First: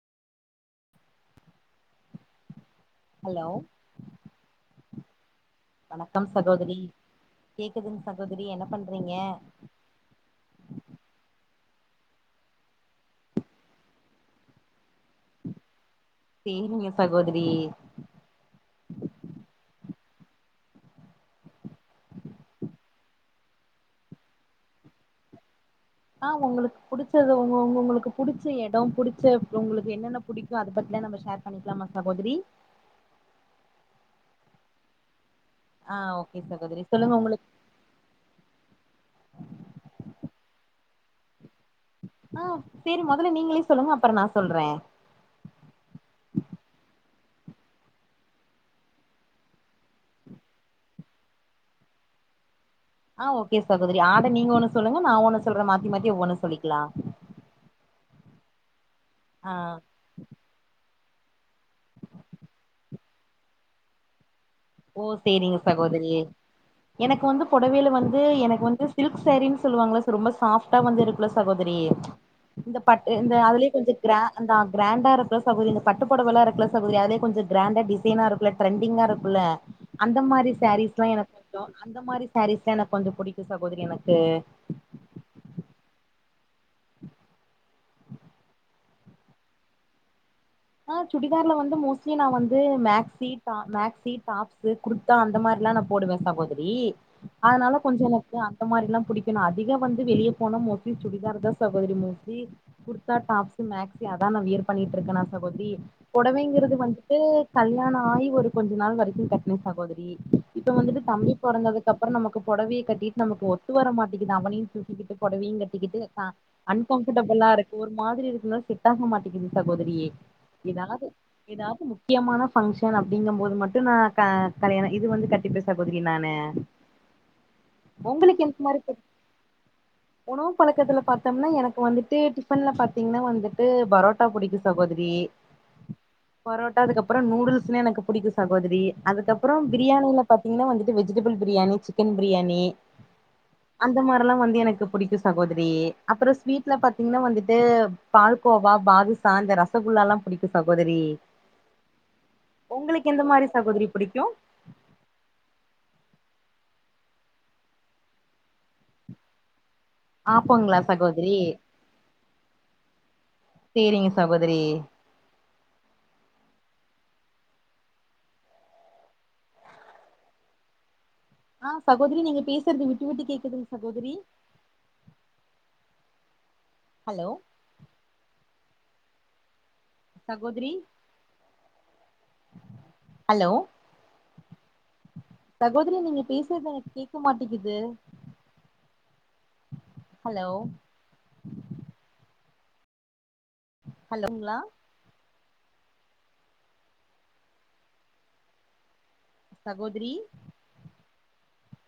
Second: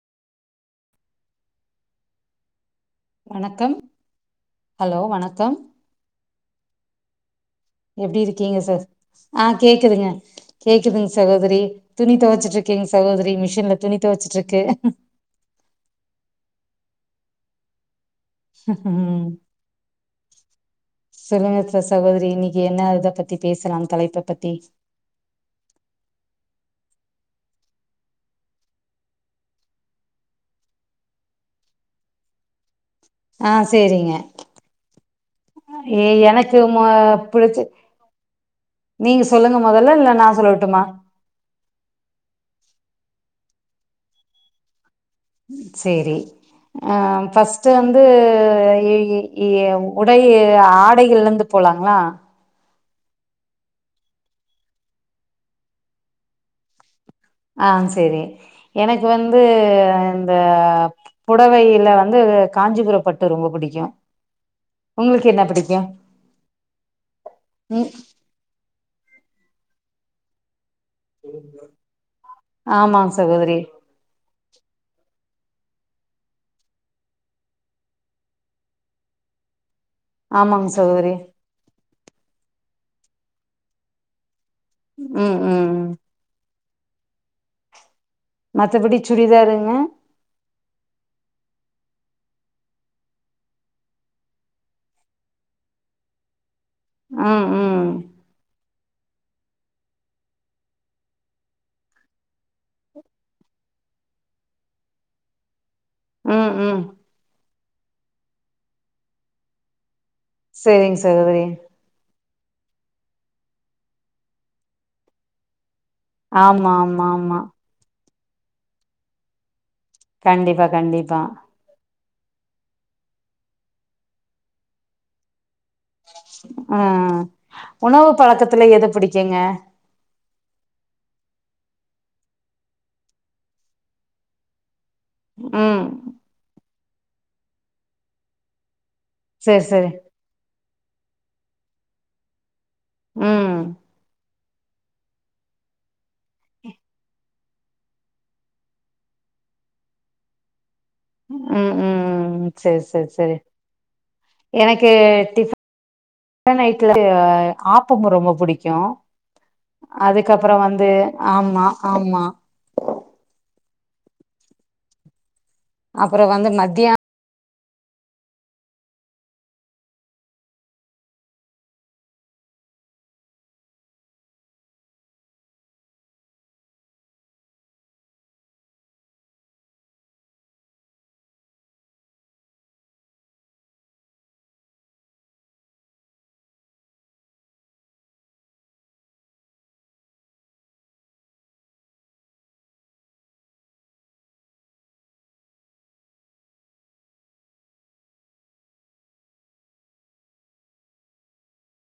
hello வணக்கம் hello வணக் கம் வணக்கம் சகோதரி கேக்குதுங் எப்பிடி சகோதரி இருக்கீங்க என்ன சார் பண்றீங்க ஆஹ் கேக்குதுங்க கேக்குதுங்க சகோதரி துணி துவச்சிட்டு இருக்கேங்க சகோதரி மிஷின்ல துணி துவச்சிட்டு இருக்கு செரிங்க சகோதரி ம் சொல்லுங்க ச சகோதரி இன்னைக்கு என்ன இத பத்தி பேசலாம் தலைப்ப பத்தி ஆஹ் உங்களுக்கு புடிச்சது உ உங்க உங்களுக்கு புடிச்ச இடம் புடிச்ச உங்களுக்கு என்னென்ன புடிக்கும் அதை பத்திலாம் நம்ம ஷேர் பண்ணிக்கலாமா சகோதரி ஆஹ் சேரிங்க ஆ ஏ ஓகே எனக்கு மொ சகோதரி சொல்லுங்க உங்களுக்கு பிடிச்ச நீங்க சொல்லுங்க மொதல்ல இல்ல நான் சொல்லட்டுமா ஆஹ் சேரி முதல்ல நீங்களே சொல்லுங்க அப்புறம் நான் சொல்றேன் சேரி அஹ் பஃஸ்ட்டு வந்து எ உடை ஆடைகள்ல இருந்து போலாங்கிளா ஆஹ் ஓகே சகோதரி ஆட நீங்க ஒண்ணு சொல்லுங்க நான் ஒண்ணு சொல்ற மாத்தி மாத்தி ஒவ்வொன்னு சொல்லிக்கலாம் ஆஹ் சேரி எனக்கு வந்து ஆ இந்த புடவையில வந்து காஞ்சிபுரம் பட்டு ரொம்ப புடிக்கும் ஓ சேரிங்க சகோதரி எனக்கு வந்து ம் புடவையில வந்து எனக்கு வந்து சில்க் செரீன்னு சொல்லுவாங்காலா ச ரொம்ப சாப்ட் ட்டா வந்து இருக்குல சகோதரி இந்த பட்டு ஆமாங் இந்த சகோதரி அதுலயே கொஞ்ச கிரா அந்த கிராண்டா இருக்குல்ல சகோதரி அந்த பட்டுபுடவைலா இருக்குல சகோதரி அதுலே கொஞ்சம் கிராண்டா டிசைனா இருக்குல்ல ட்ரெண்டிங்கா இருக்குல்ல அந்த மாரி ஆமாங் சாரீஸ்லா சகோதரி எனக்கு புடிக்கு அந்த மாரி சாரீஸ் எனக்கு வந்து புடிக்கு சகோதரி எனக்கு உம் உம் உம் [inaudible] மத்தபடி சுடிதாருங்க ஆஹ் சுடிதார்ல வந்து மோஸ்ட்லி நா வந்து மேக்சி டா மேக்சி டாப்சு குர்த்தா அந்த மாரில்லா நா போடுவே சகோதரி ம் அதனால ம் கொஞ்ச எனக் கு அந்த மாரிலா புடிக்கு நா அதிக வந்து வெளிய போனா மோஸ்ட்லி சுடிதார்தா சகோதரி மோஸ்ட்லி குர்த்தா டாப்ஸு மேக்ஸி அதா நா வியர் பண்ணிட்டு இருக்கே நா சகோதரி ம் பொடவைங்கறது ம் வந்துட்டு கல்யாணோ ஆயி ஒரு கொஞ்ச நாள் வரைக்கு கட்ன சகோதரி இப்ப சேரிங் வந்துட்டு தம்பி சகோதரி பிறந்ததுக்கு அப்புற நம்ம க்கு பொடவைய கட்டிட்டு நமக்கு ஒத்து வர மாட்டிங்து அவனையு தூக்கிக்கிட்டு பொடவையு கட் டிக்கிட்டு அ ஆமா ஆமா ஆமா அன்கம்ஃபர்டபுளா இருக்கு ஒரு மாதிரி இருக்குலா செட்டாக மாட்டேங்குது சகோதரி கண்டிப்பா கண்டிப்பா க்கியமான பங்க்ஷன் அப்டிங்கும் போது மட்டு நா க கல்யாணோ இது வந்து கட் டிப்ப சகோதரி நானு ஆ உணவு உங்களுக்கு எந்த பழக்கத்துல மாரி எது பிடிக்குங்க [unintelligible] உணவு பழக்கத்துல பாத் பாத்தம்னா எனக்கு வந்துட்டு டிஃபன்ல பாத்தீங்கன்னா வந்துட்டு பரோட்டா பிடிக்கு சகோதரி உம் பரோட்டா அதுக்கு அப்றோ நூடுல்ஸ்னே எனக்கு புடிக்கு சகோதரி அதுக்கப்றோ சேரி சேரி பிரியாணியில பாத்தீங்கன்னா வந்து வெஜிடபிள் பிரியாணி சிக்கன் பிரியாணி ம் அந்த மாரில்லா வந் து எனக்கு பிடிக்கு சகோதரி அப்றோ ஸ்வீட்ல பாத்தீங்கன்னா வந்துட்டு பால்கோவா பாதுசா இந்த ரசகுல்லால்லா புடிக்கு ச உம் உம் சரி சரி உங்களுக்கு எந்த சரி மாரி சகோதரி புடிக்கு எனக்கு டிஃப ன் ஐட் [unintelligible] ஆப்பம் ரொம்ப புடிக்கு அதுக்கப்புற ஆப்பங்களா வந்து சகோதரி ஆமா ஆமா சேரிங்க சகோதரி அப்புற வந்து மத்தியோ ஆஹ் சகோதரி நீங்க பேசுறது விட்டு விட்டு கேக்குதுங்க சகோதரி ஹலோ சகோதரி ஹலோ சகோதரி நீங்க பேசுறது எனக்கு கேக்க மாட்டேங்குது ஹலோ ஹலோ க்கீங்களா சகோதரி